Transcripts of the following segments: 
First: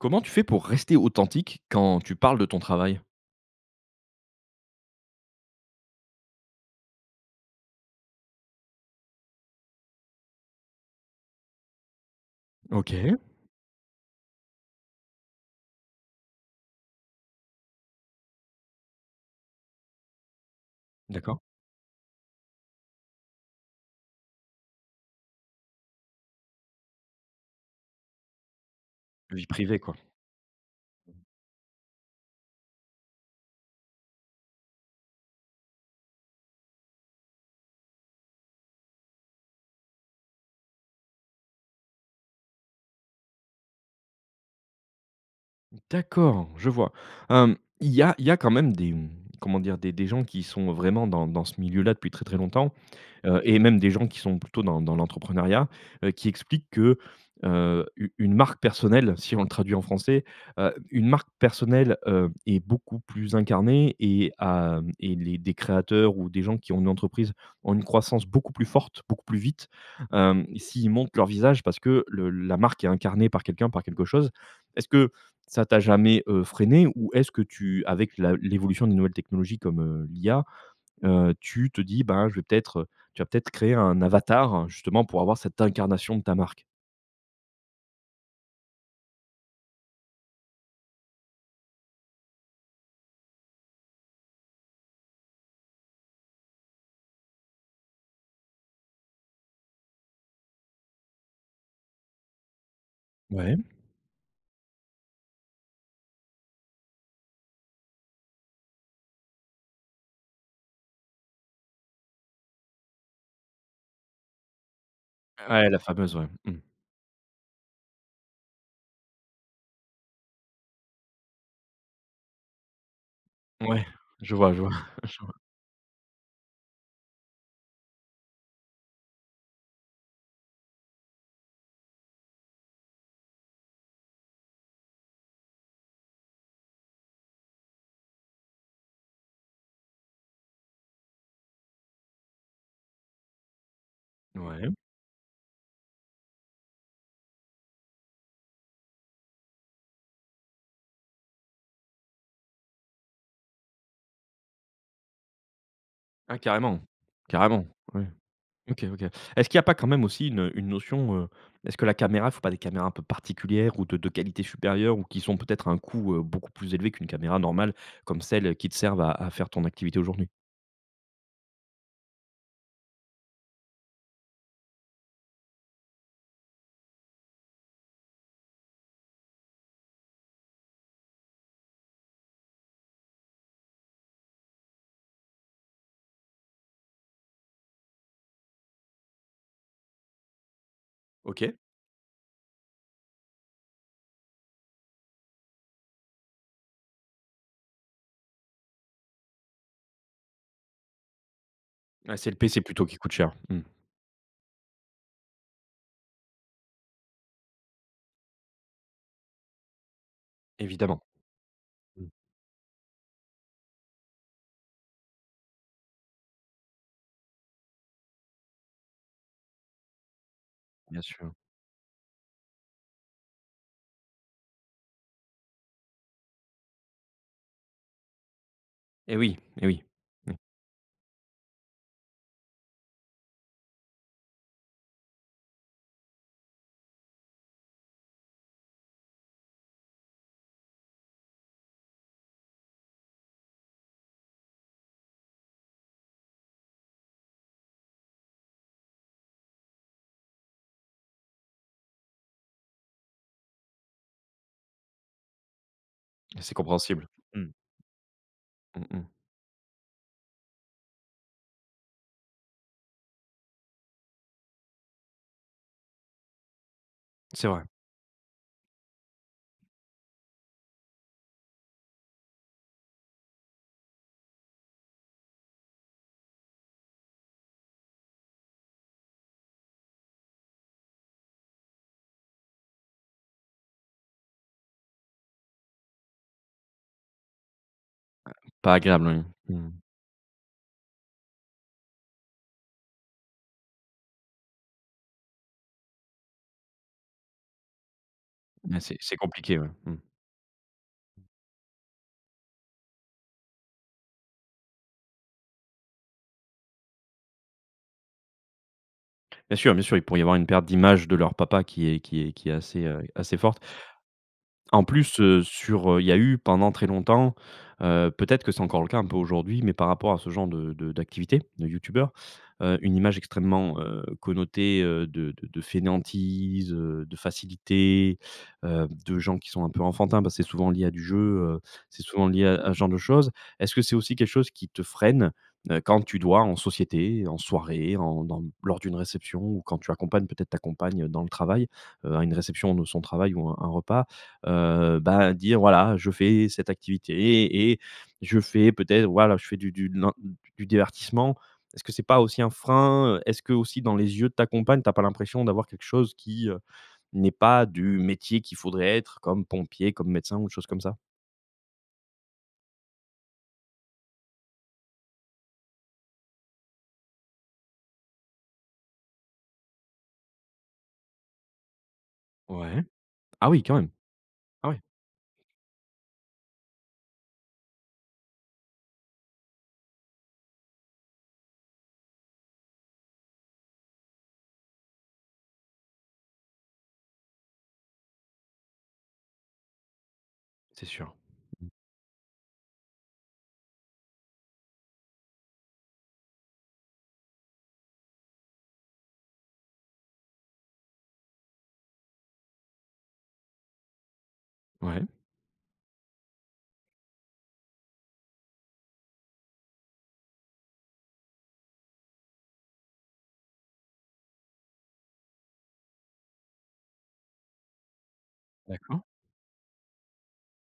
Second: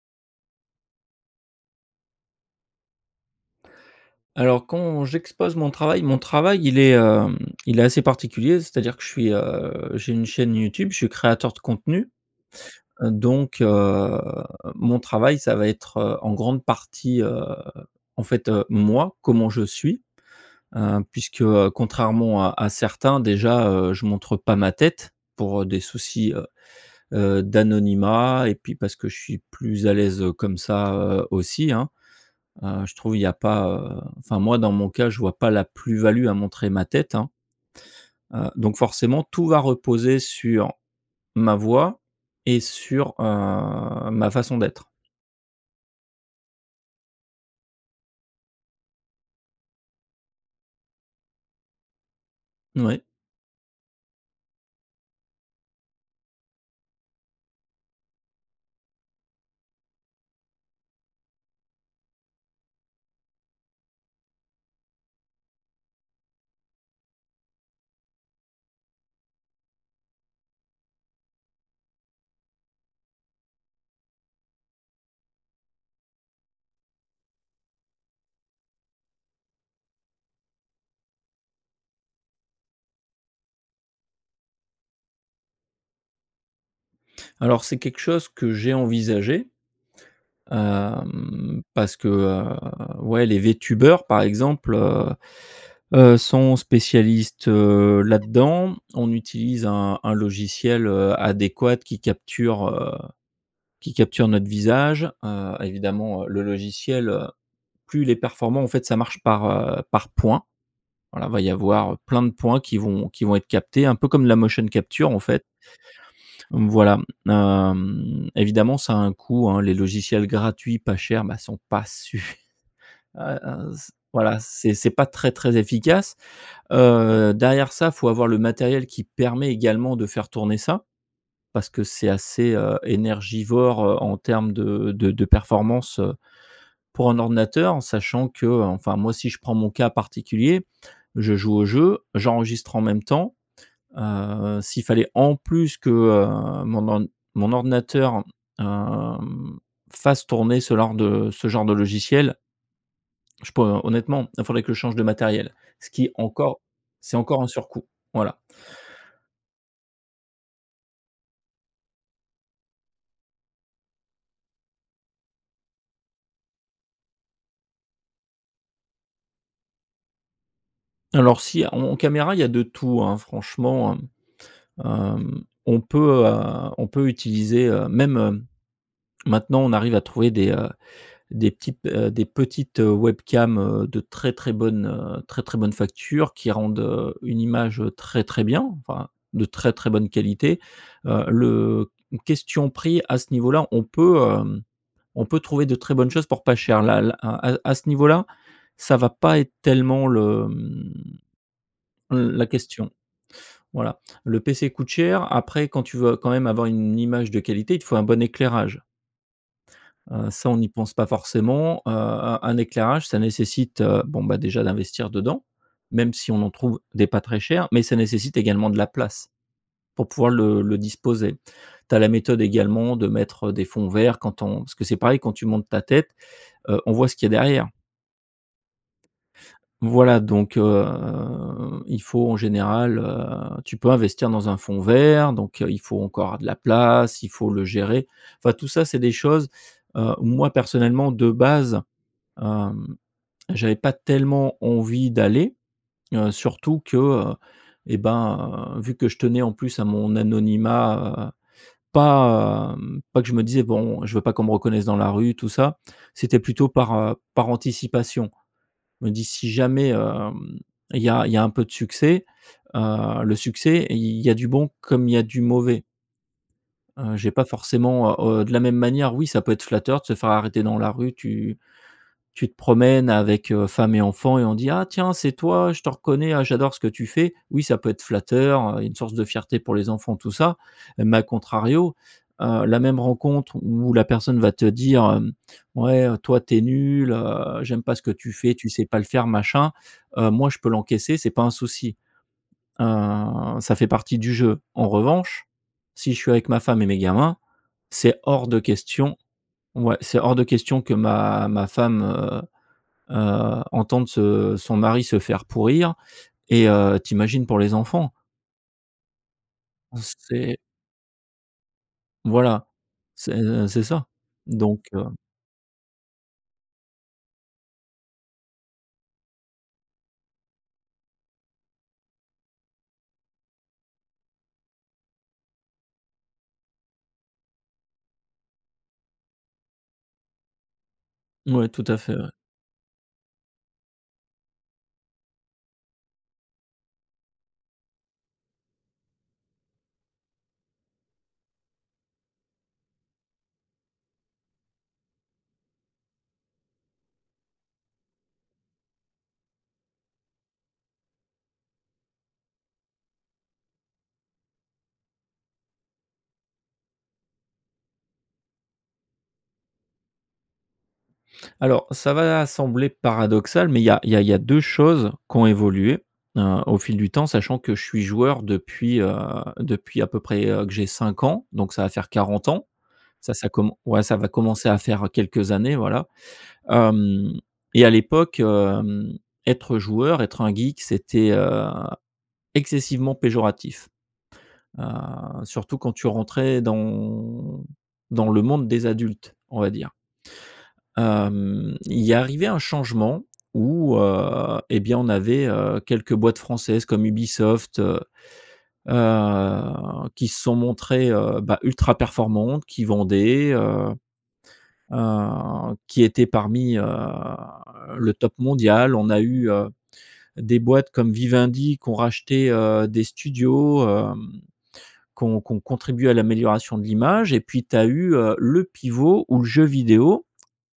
Comment tu fais pour rester authentique quand tu parles de ton travail? Alors quand j'expose mon travail mon travail il est, hem, il est assez particulier, c'est-à-dire que je suis, heu, j'ai une chaîne YouTube, je suis créateur de contenu. OK. Donc heu, mon travail, ça va être, heu, en grande partie, heu, en fait, heu, moi, comment je suis, heu, D'accord. puisque, heu, contrairement à à certains déjà je montre pas ma tête pour des soucis, heu heu, d'anonymat et puis parce que je suis Vie privée, plus à quoi? l'aise comme ça, heu, aussi, hein, heu, je trouve il y a pas, heu enfin moi dans mon cas je vois pas la plus-value à montrer ma tête, hein heu, donc forcément tout va reposer sur ma voix et sur, heu, ma façon d'être. D'accord, je vois. Hem, il y a il y a quand même des comment dire des des gens qui sont vraiment dans dans ce milieu là depuis très, très longtemps, Oui. heu, et même des gens qui sont plutôt dans dans l'entrepreneuriat, heu, qui expliquent que, heu, u une marque personnelle si on le traduit en français, heu, une marque personnelle, heu, est beaucoup plus incarnée et a et les des créateurs ou des gens qui ont une entreprise ont une croissance beaucoup plus forte, beaucoup plus vite, hem, s'ils montent leur visage parce que le la marque est incarnée par quelqu'un, par quelque chose. Est-ce que ça t'a jamais, heu, freiné ou est-ce que tu avec la l'évolution des nouvelles technologies comme, heu, l'IA, heu, tu te dis, ben je vais peut-être, heu, tu vas peut-être créer un avatar justement pour avoir cette incarnation de ta marque? Alors c'est quelque chose que j'ai envisagé, hem, parce que, heu, ouais, les Vtubers par exemple, heu heu, sont spécialistes, heu, là-dedans, on utilise un un logiciel, heu, adéquat qui capture, heu, Ouais. qui capture notre visage, heu, évidemment le logiciel, heu, plus il est performant en fait ça marche par, heu, par point, voilà, il va y avoir plein de points qui vont qui vont être captés un peu comme la motion capture en fait Ouais, la fameuse, ouais. Mmh. donc voilà, hem, évidemment ça a un coût, hein, les logiciels gratuits, pas chers mais sont pas suf ,heu heu, Ouais, s je voilà, vois, je vois, c'est c'est pas je très, vois. très efficace, heu, derrière ça faut avoir le matériel qui permet également de faire tourner ça, parce que c'est assez, heu, énergivore, heu, en termes de de de performance, heu, pour un ordinateur sachant que, heu, enfin moi si je prends mon cas particulier, je joue au jeu, j'enregistre en même temps, heu, Ouais. s'il fallait en plus que, heu, mon or mon ordinateur, hem, fasse tourner ce genre de ce genre de logiciel je peux honnêtement il faudrait que je change de matériel, ce qui Ah encore carrément. c'est, encore un Carrément. surcoût, Ouais, voilà. OK, OK. Est-ce qu'il y a pas quand même aussi une, heu, une notion, heu, est-ce que la caméra il faut pas des caméras un peu particulières ou de de qualité supérieure ou qui sont peut-être un coût, heu, beaucoup plus élevé qu'une caméra normale comme celles qui te servent à à faire ton activité aujourd'hui? Alors si en en caméra il y a de tout, hein, franchement, mmh, hem, on peut, heu, on peut utiliser, heu même, maintenant on arrive à trouver des, heu, des types heu, des petites webcams, heu, de très ,très bonne, heu, très, très bonne facture qui rendent, heu, une image très, très bien, enfin de très, très bonne qualité, heu, OK. le question prix à ce niveau-là, on peut, hem, on peut trouver de très bonnes choses pour pas cher là là à à à ce niveau-là, ça va pas être tellement le mmh, Ouais, heu c'est le la PC plutôt question. qui coûte cher. Mmh. Voilà, le PC coûte cher, après quand tu veux quand même avoir une image de qualité, il te faut un bon éclairage. Heu, ça on y pense Évidemment. pas forcément. Heu, Mmh. un un éclairage ça nécessite, bon, bah déjà d'investir dedans même si on en trouve des pas très cher mais ça nécessite également de la place pour pouvoir le le Bien sûr. disposer. Tu as la méthode également de mettre des fonds verts quand on parce que c'est pareil quand tu montres ta tête, heu, on voit ce qu'il y a derrière. Eh oui, eh oui, Voilà, oui. donc, heu, il faut en général, heu, tu peux investir dans un fond vert, donc, heu, il faut encore avoir de la place, il faut le gérer enfin tout ça, c'est des choses, heu, où moi personnellement de base, hem, j'avais pas tellement envie d'aller, heu, surtout que, heu, eh ben, vu que je tenais en plus à mon anonymat, heu, pas hem, pas que je me disais, bon, je veux pas qu'on me reconnaisse dans la rue tout ça, c'était C'est plutôt par, compréhensible. heu, par Mmh. anticipation, Mmh mh. me dis si jamais, hem, il y a il y a un peu de succès, heu, le succès il y a du bon comme il y a du mauvais heu, j'ai pas C'est vrai. forcément heu, de la même manière, oui, ça peut être flatteur de se faire arrêter dans la rue, tu tu te promènes avec, heu, femme et enfants et on dit: «Ah tiens, c'est toi, je te reconnais, ah j'adore ce que tu fais!». Oui, ça peut être flatteur, heu, il y a une source de fierté pour les enfants, tout ça. Mais à contrario, heu, la même rencontre où la personne va te dire, hem: «Ouais, toi, tu es nul, heu, j'aime pas ce que tu Ouais. fais, tu Pas sais pas le agréable, faire!», oui. machin, Mmh. heu, moi je peux l'encaisser c'est pas un souci, heu, ça fait partie du jeu, en revanche, si je suis avec ma femme et mes gamins, c'est hors de Ouais, c'est c'est question compliqué, ouais. Mmh. ouais, c'est hors de question que ma ma femme, heu heu, entende ce son mari se faire pourrir et heu, tu imagines pour les enfants Bien sûr, bien sûr, il pourrait y avoir une c'est perte d'image de leur papa qui est qui est qui est voilà, assez, heu, assez forte. c'est c'est ça, donc, En heu plus, heu, sur, heu, il y a eu pendant très longtemps, heu peut-être que c'est encore le cas un peu aujourd'hui, mais par rapport à ce genre de de d'activité, de youtubeur, heu, une image extrêmement, heu, connotée, heu, de de de fainéantise, heu, de facilité, heu, de gens qui sont un peu enfantins, parce c'est souvent lié à du jeu, heu, Ouais, tout à c'est fait, souvent ouais. lié à à ce genre de choses. Est-ce que c'est aussi quelque chose qui te freine, heu, quand tu dois en société, en soirée, en dans lors d'une réception ou quand tu accompagnes peut-être ta compagne dans le travail, heu, à une réception de son travail ou un un repas, heu, bah dire, voilà, je fais cette activité et je fais peut-être voilà, je fais du du nan d du divertissement. Est-ce que c'est pas aussi un frein, heu? Est-ce que aussi dans les yeux de ta compagne, tu as pas l'impression d'avoir quelque chose qui, heu, n'est pas du métier qu'il faudrait être comme pompier, comme médecin ou de choses comme ça? Alors, ça va sembler paradoxal mais il y a il y a il y a 2 choses qui ont évolué, heu, au fil du temps sachant que je suis joueur depuis, heu, depuis à peu près, heu, que j'ai 5 ans, donc ça va faire 40 ans, Ouais. ça ça Ah oui com quand même! ouais, ça va commencer Ah à ouais. faire quelques années, voilà. Hem, et à l'époque, hem, être joueur, être un geek c'était, heu, excessivement péjoratif, heu, surtout quand tu rentrais dans dans le monde des adultes, on va dire. C'est sûr. Mmh mh. Hem, il y est arrivé un changement où, heu, eh bien, on avait, heu, quelques boîtes françaises comme Ubisoft, heu heu, qui se sont montrées, heu, bah ultra performantes, qui vendaient, heu Ouais. heu, qui étaient parmi, heu, le top mondial. On a eu, heu, des boîtes comme Vivendi qui ont racheté, heu, des studios, hem, qui ont qui ont contribué à l'amélioration de l'image et puis tu as eu, heu, le D'accord. pivot où le jeu vidéo,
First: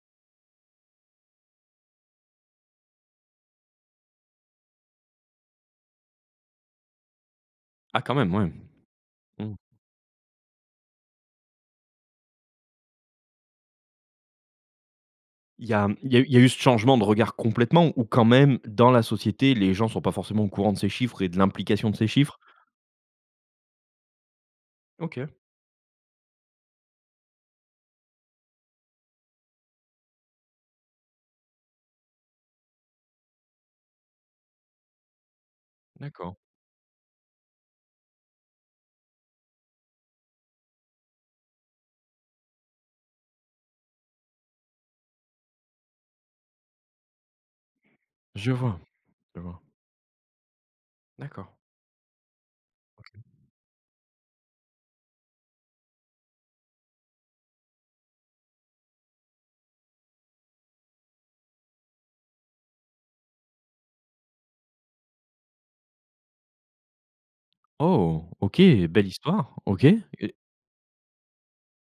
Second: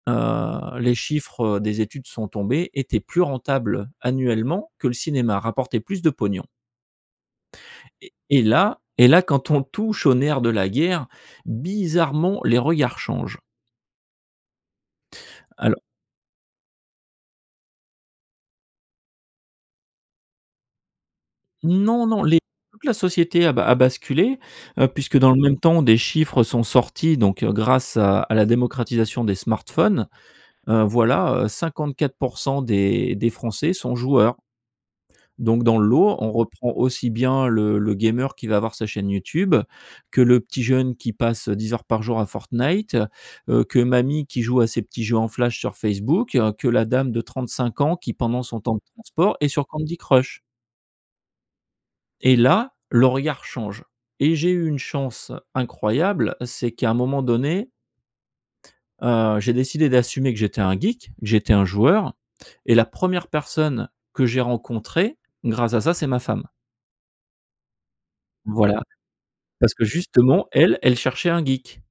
heu, les chiffres des études sont tombées, étaient plus rentables annuellement que le cinéma, rapportait plus de pognon Ah et quand même! et Ouais. là et là quand Mmh. on touche au nerf de la guerre bizarrement les regards changent. Il y Alors a il y a eu il y a eu ce changement de regard complètement ou quand même, dans la société les gens sont pas forcément au courant de ces chiffres et de l'implication de Non, ces non, chiffres? les toute la société a ba a basculé, heu, puisque OK. dans le même temps des chiffres sont sortis, donc, heu, grâce à à la démocratisation des smartphones, heu, voilà, heu, 54% des des Français sont joueurs. Donc dans le lot on D'accord. reprend aussi bien le le gamer qui va avoir sa chaîne YouTube que le petit jeune qui passe, heu, 10 heures par jour à Fortnite, heu, que mamie qui joue à ses petits jeux en Flash sur Facebook, que la dame de 35 ans qui pendant Je son temps vois, de transport, je est vois. sur Candy Crush. D'accord. Et là, le OK. regard change et j'ai eu une chance incroyable c'est qu'à un moment donné heu, j'ai décidé d'assumer que j'étais un geek, j'étais un joueur et la première personne que j'ai rencontré, grâce à ça, c'est ma femme Oh! OK, voilà, belle histoire, parce OK. que Et justement elle, elle cherchait un geek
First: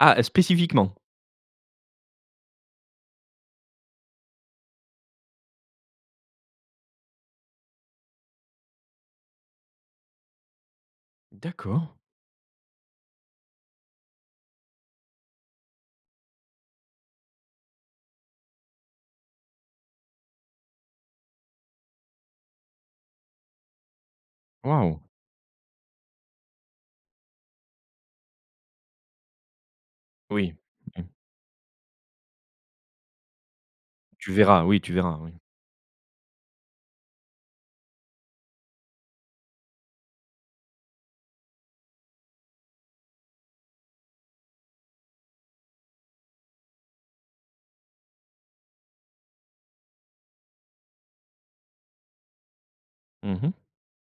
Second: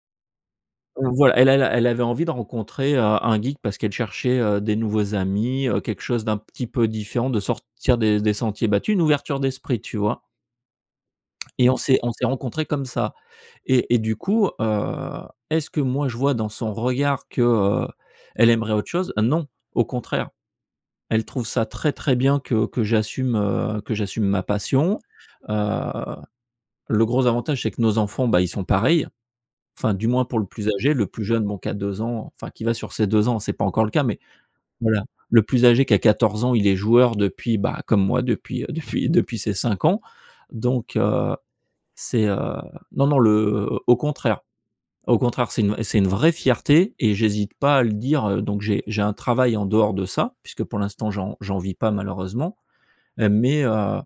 Ah! Spécifiquement? Voilà elle elle a elle avait envie de rencontrer, heu, un geek parce qu'elle cherchait, heu, des nouveaux amis, heu, quelque chose d'un petit peu différent, de sortir des des sentiers battus, une ouverture d'esprit, tu vois. Et on D'accord. s'est on s'est rencontrés comme ça, et et du coup, heu, est-ce que moi je vois dans son regard que, heu, elle aimerait autre chose? Non, au contraire elle trouve ça très, très bien que que j'assume, heu, que j'assume ma passion, Waouh! heu, le gros avantage, c'est que nos enfants, bah ils sont pareils enfin du moins pour le Oui. plus âgé, Mmh. le plus jeune, bon, qui a 2 ans, enfin, qui va sur ses 2 ans, c'est pas encore le cas, mais Tu verras oui tu voilà, verras oui. le plus âgé qui a 14 ans, il est joueur depuis, comme moi, bah depuis depuis depuis ses 5 ans, donc, heu, c'est, heu non, non, le au contraire au contraire, c'est une c'est une vraie fierté et j'hésite pas à le dire, donc j'ai j'ai un travail en dehors de ça puisque pour l'instant, j'en j'en vis pas malheureusement Mmh mh. mais, heu,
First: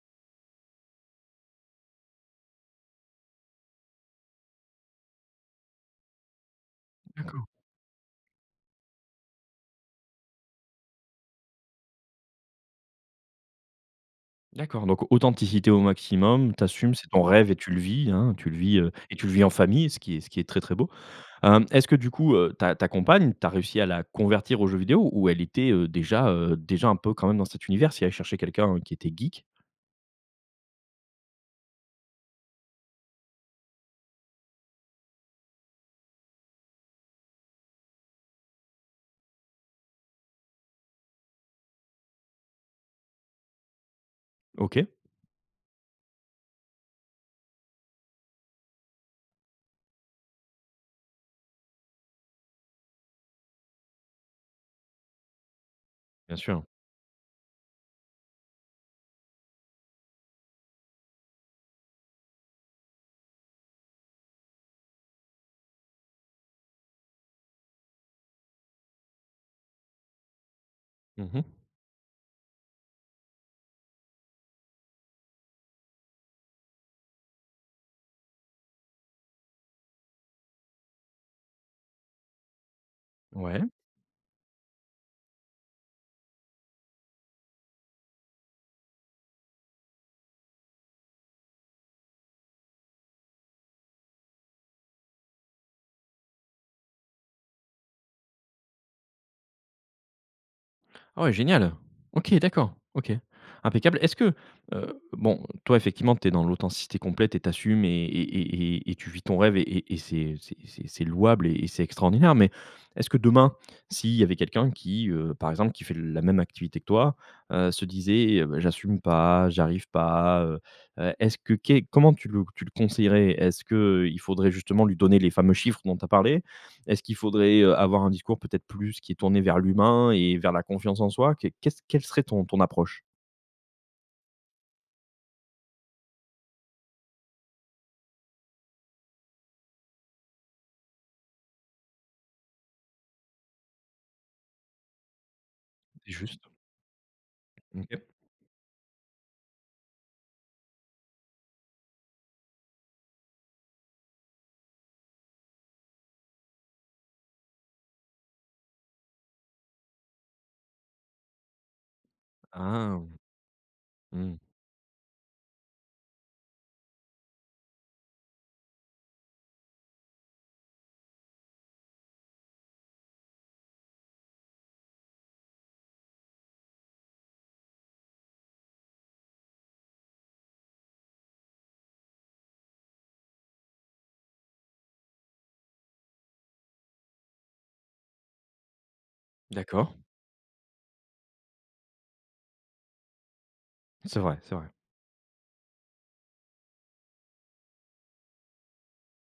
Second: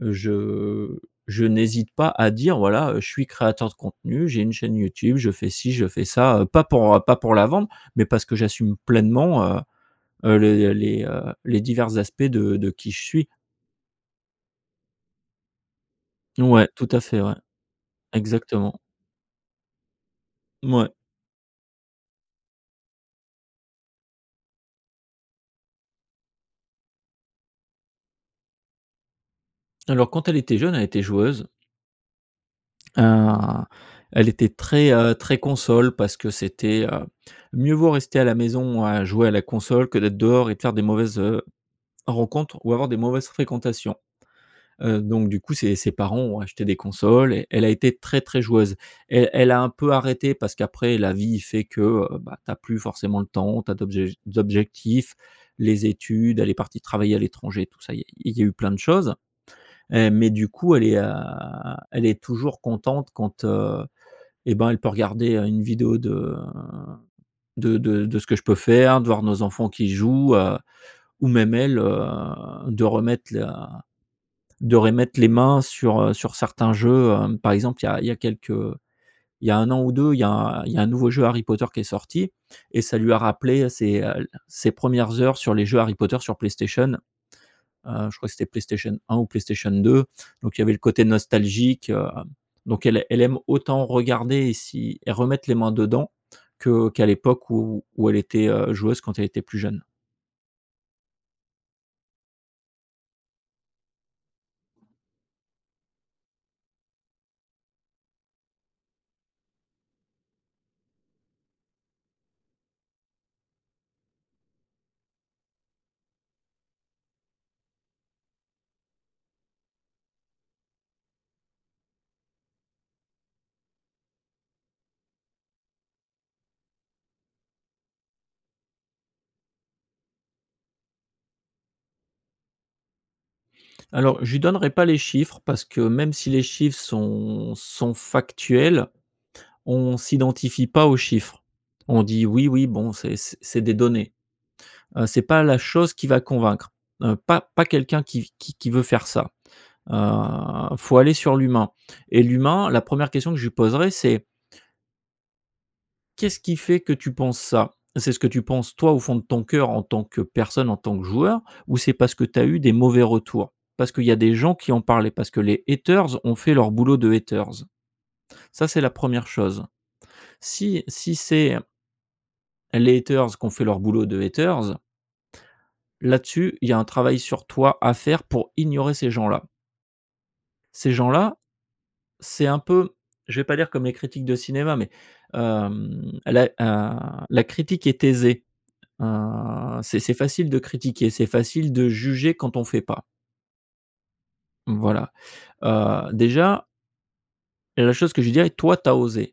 je je n'hésite pas à dire voilà, heu, je suis créateur de contenu, j'ai une chaîne YouTube, je fais ci, je fais ça, pas pour, heu, pas pour D'accord. la vendre, mais parce que j'assume pleinement, heu heu, les les, heu, les divers aspects de de qui je suis. D'accord, donc authenticité au maximum, tu Ouais, tout assumes, à c'est fait, ton ouais. rêve et tu le vis, hein, tu le Exactement. vis, heu, et tu le vis en famille, ce qui est ce qui est très, très beau. Ouais. Hem, est-ce que du coup, heu, ta ta compagne, tu as réussi à la convertir aux jeux vidéos où elle était, heu, déjà, heu déjà, heu, un peu quand même dans cet univers, si elle cherchait quelqu'un qui était geek? Alors, quand elle était jeune, elle était joueuse hein, elle était très, heu, très console parce que c'était, heu: «mieux vaut rester à la maison à jouer à la console que d'être dehors et de faire des mauvaises heu rencontres ou avoir des mauvaises fréquentations», OK. heu, donc, du coup, ses ses parents ont acheté des consoles et elle a été très, très joueuse. Elle elle a un peu arrêté parce qu'après la vie fait que, heu, ben tu as plus forcément le temps, tu as d'autres ject objectifs, les Bien études, elle est sûr. partie travailler à l'étranger, tout ça, il y a il y a eu plein de choses, heu, mais du coup, elle est, heu, elle est toujours contente quand, heu, eh ben, elle peut regarder une vidéo de de de ce que je peux faire, de voir nos enfants qui jouent, heu, ou Mmh mh. même elle, heu, de remettre la de remettre les mains sur, heu, sur certains jeux, heu, par exemple il y a il y a quelques, heu, il y a 1 an ou 2 il y a il y a un nouveau jeu Harry Potter qui est sorti et ça lui a Ouais. rappelé ses, heu, ses 1res heures sur les jeux Harry Potter sur PlayStation- heu, je crois que c'était PlayStation 1 ou PlayStation 2- donc il y avait le côté nostalgique, hem, donc elle elle aime autant regarder et si et remettre les mains dedans que qu'à l'époque où où elle était heu, joueuse, quand elle était plus jeune. Ouais, génial! OK, d'accord, OK. Impeccable. Est-ce que, heu bon, toi, effectivement tu es dans l'authenticité complète et tu assumes et et et et et tu vis ton rêve et et c'est c'est c'est louable et c'est extraordinaire, mais, est-ce que demain, si il y avait quelqu'un qui, heu, par exemple, qui fait la même activité que toi, heu, se disait: «Eh beh! j'assume pas, j'arrive pas», heu, est-ce que qu'est comment tu le tu le conseillerais? Est-ce qu'il faudrait justement lui donner les fameux chiffres dont tu as parlé? Est-ce qu'il faudrait, heu, avoir un discours peut-être plus qui est tourné vers l'humain et vers la confiance en soi? Qu'est qu'est ce quelle serait ton ton approche? Alors, je lui donnerai pas les chiffres parce que même si les chiffres sont sont factuels, on s'identifie pas aux chiffres. On dit: «Oui, oui, bon, c'est c c'est des données», heu, c'est pas la chose qui va Juste. convaincre, heu, pas pas Mmh quelqu'un OK. qui qui qui veut faire ça, heu, faut aller sur l'humain et l'humain la 1re question que je lui poserai, c'est «Qu'est-ce qui fait que tu penses ça? C'est ce que tu penses, toi, au fond de ton cœur, en tant que personne, en tant que joueur ou c'est parce que tu as eu des Ah! mauvais retours? Parce qu'il y a des Mhm mh. gens qui en parlaient? Parce que les haters ont fait leur boulot de haters?» Ça, c'est la 1re chose. Si si c'est les haters qu'ont fait leur boulot de haters là-dessus, il y a un travail sur toi à faire pour ignorer ces gens-là. Ces gens-là, c'est un peu, je vais pas dire comme les critiques de cinéma mais hem, la, heu, la critique est aisée, heu, D'accord. c'est c'est facile de critiquer, c'est facile de juger quand on fait pas. C'est vrai, c'est vrai. Voilà. Heu, déjà la chose que je lui dirais: «Toi, tu as osé.»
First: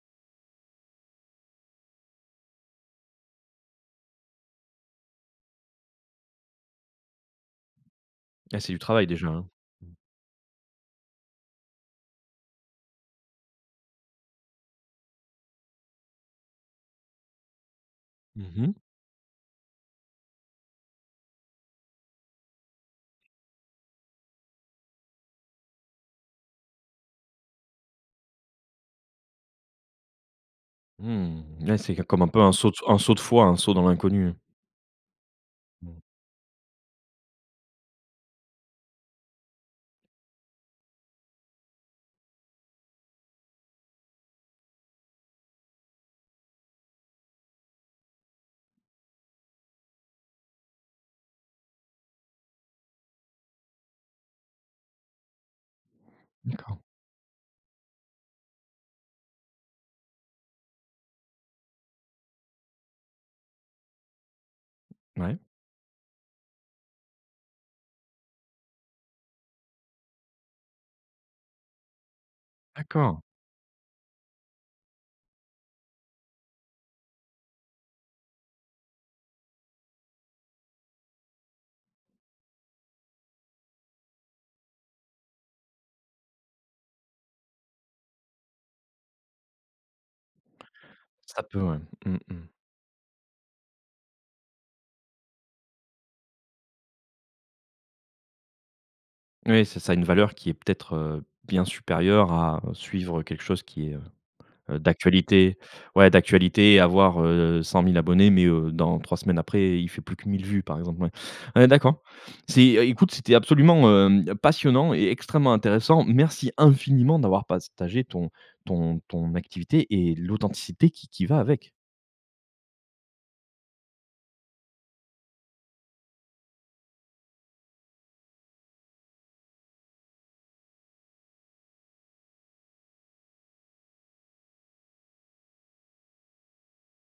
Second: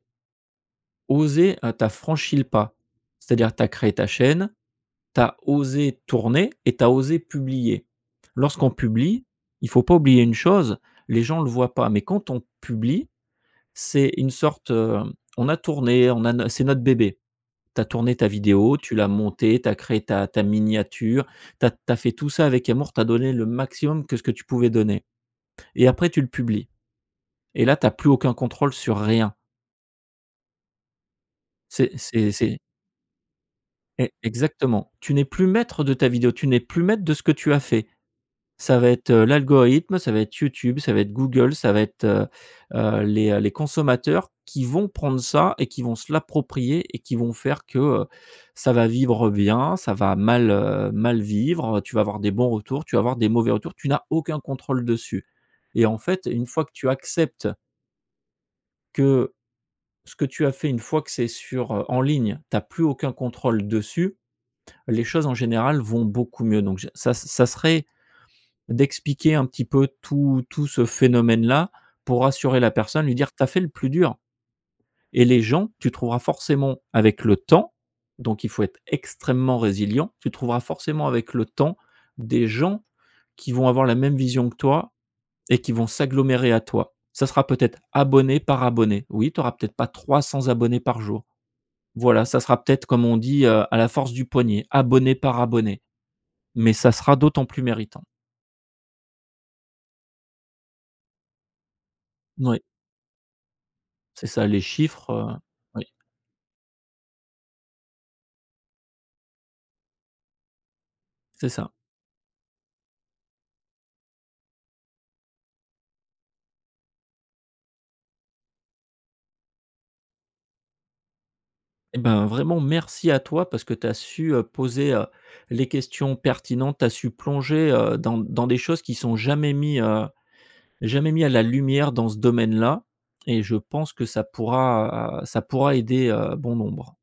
«Osé, heu, tu as franchi le pas, c'est-à-dire tu as créé ta chaîne. Tu as osé tourner et tu as osé publier.» Et Lorsqu'on c'est du travail, publie, déjà, hein. il faut pas oublier une chose, les gens le voient pas, mais quand on publie, c'est une sorte, heu, on a tourné on a no c'est notre bébé, tu as tourné ta Mmh vidéo, mh. tu l'as montée, tu as créé ta ta miniature, tu as tu as fait tout ça avec amour, tu as donné le maximum que ce que tu pouvais donner. Et après tu le publies, et là tu as plus aucun contrôle sur rien. Mmh. Ouais C'est c'est c comme un c'est peu un c'est saut un saut de foi, un saut dans E l'inconnu. exactement. Tu n'es plus maître de Mmh. ta vidéo, tu n'es plus maître de ce que tu as fait. Ça va être, heu, l'algorithme, ça va être YouTube, ça va être Google, ça va être, heu, heu, les, heu, les consommateurs, qui vont prendre ça et qui vont se l'approprier et qui vont faire que, heu, ça va vivre bien, ça va mal, heu, mal vivre, heu, tu vas avoir des bons retours, tu vas avoir des mauvais retours. Tu n'as aucun contrôle dessus et en fait une fois que D'accord. tu acceptes que ce que tu as fait, une fois que c'est sur, heu en ligne, tu as plus aucun contrôle dessus, les choses en Ouais. général vont beaucoup mieux. Donc j ça ça serait, d'expliquer un petit peu tout tout ce phénomène là, pour rassurer la personne, lui D'accord. dire: «Tu as fait le plus dur», et les gens, tu trouveras forcément, avec le temps- donc il faut être extrêmement résilient- tu trouveras forcément avec le temps, des gens qui vont avoir la même vision que toi et qui vont s'agglomérer à toi. Ça sera peut-être abonné par abonné. Oui tu auras peut-être pas 300 abonnés par jour. Ça peut, ouais, mmh Voilà ça mh. sera peut-être comme on dit, heu, à la force du poignet, abonné par abonné. Mais ça sera d'autant plus méritant. Oui, c'est ça, une valeur qui est peut-être, heu, bien supérieure Oui. à suivre, heu, quelque chose qui est, heu, C'est ça les heu, chiffres, heu d'actualité. oui. Ouais d'actualité et avoir, heu, 100 000 abonnés mais, heu, dans 3 semaines après il fait plus que 1000 vues par exemple, ouais. C'est Heu, ça. d'accord. C'est, heu écoute, c'était absolument, heu, passionnant et extrêmement intéressant, merci infiniment d'avoir partagé ton ton ton activité et l'authenticité qui qui va avec. Eh ben vraiment merci à toi parce que tu as su, heu, poser, heu, les questions pertinentes. Tu as su plonger, heu, dans dans des choses qui sont jamais mis, heu, jamais mis à la lumière dans ce domaine là et je pense que ça pourra ça pourra aider, heu, bon nombre.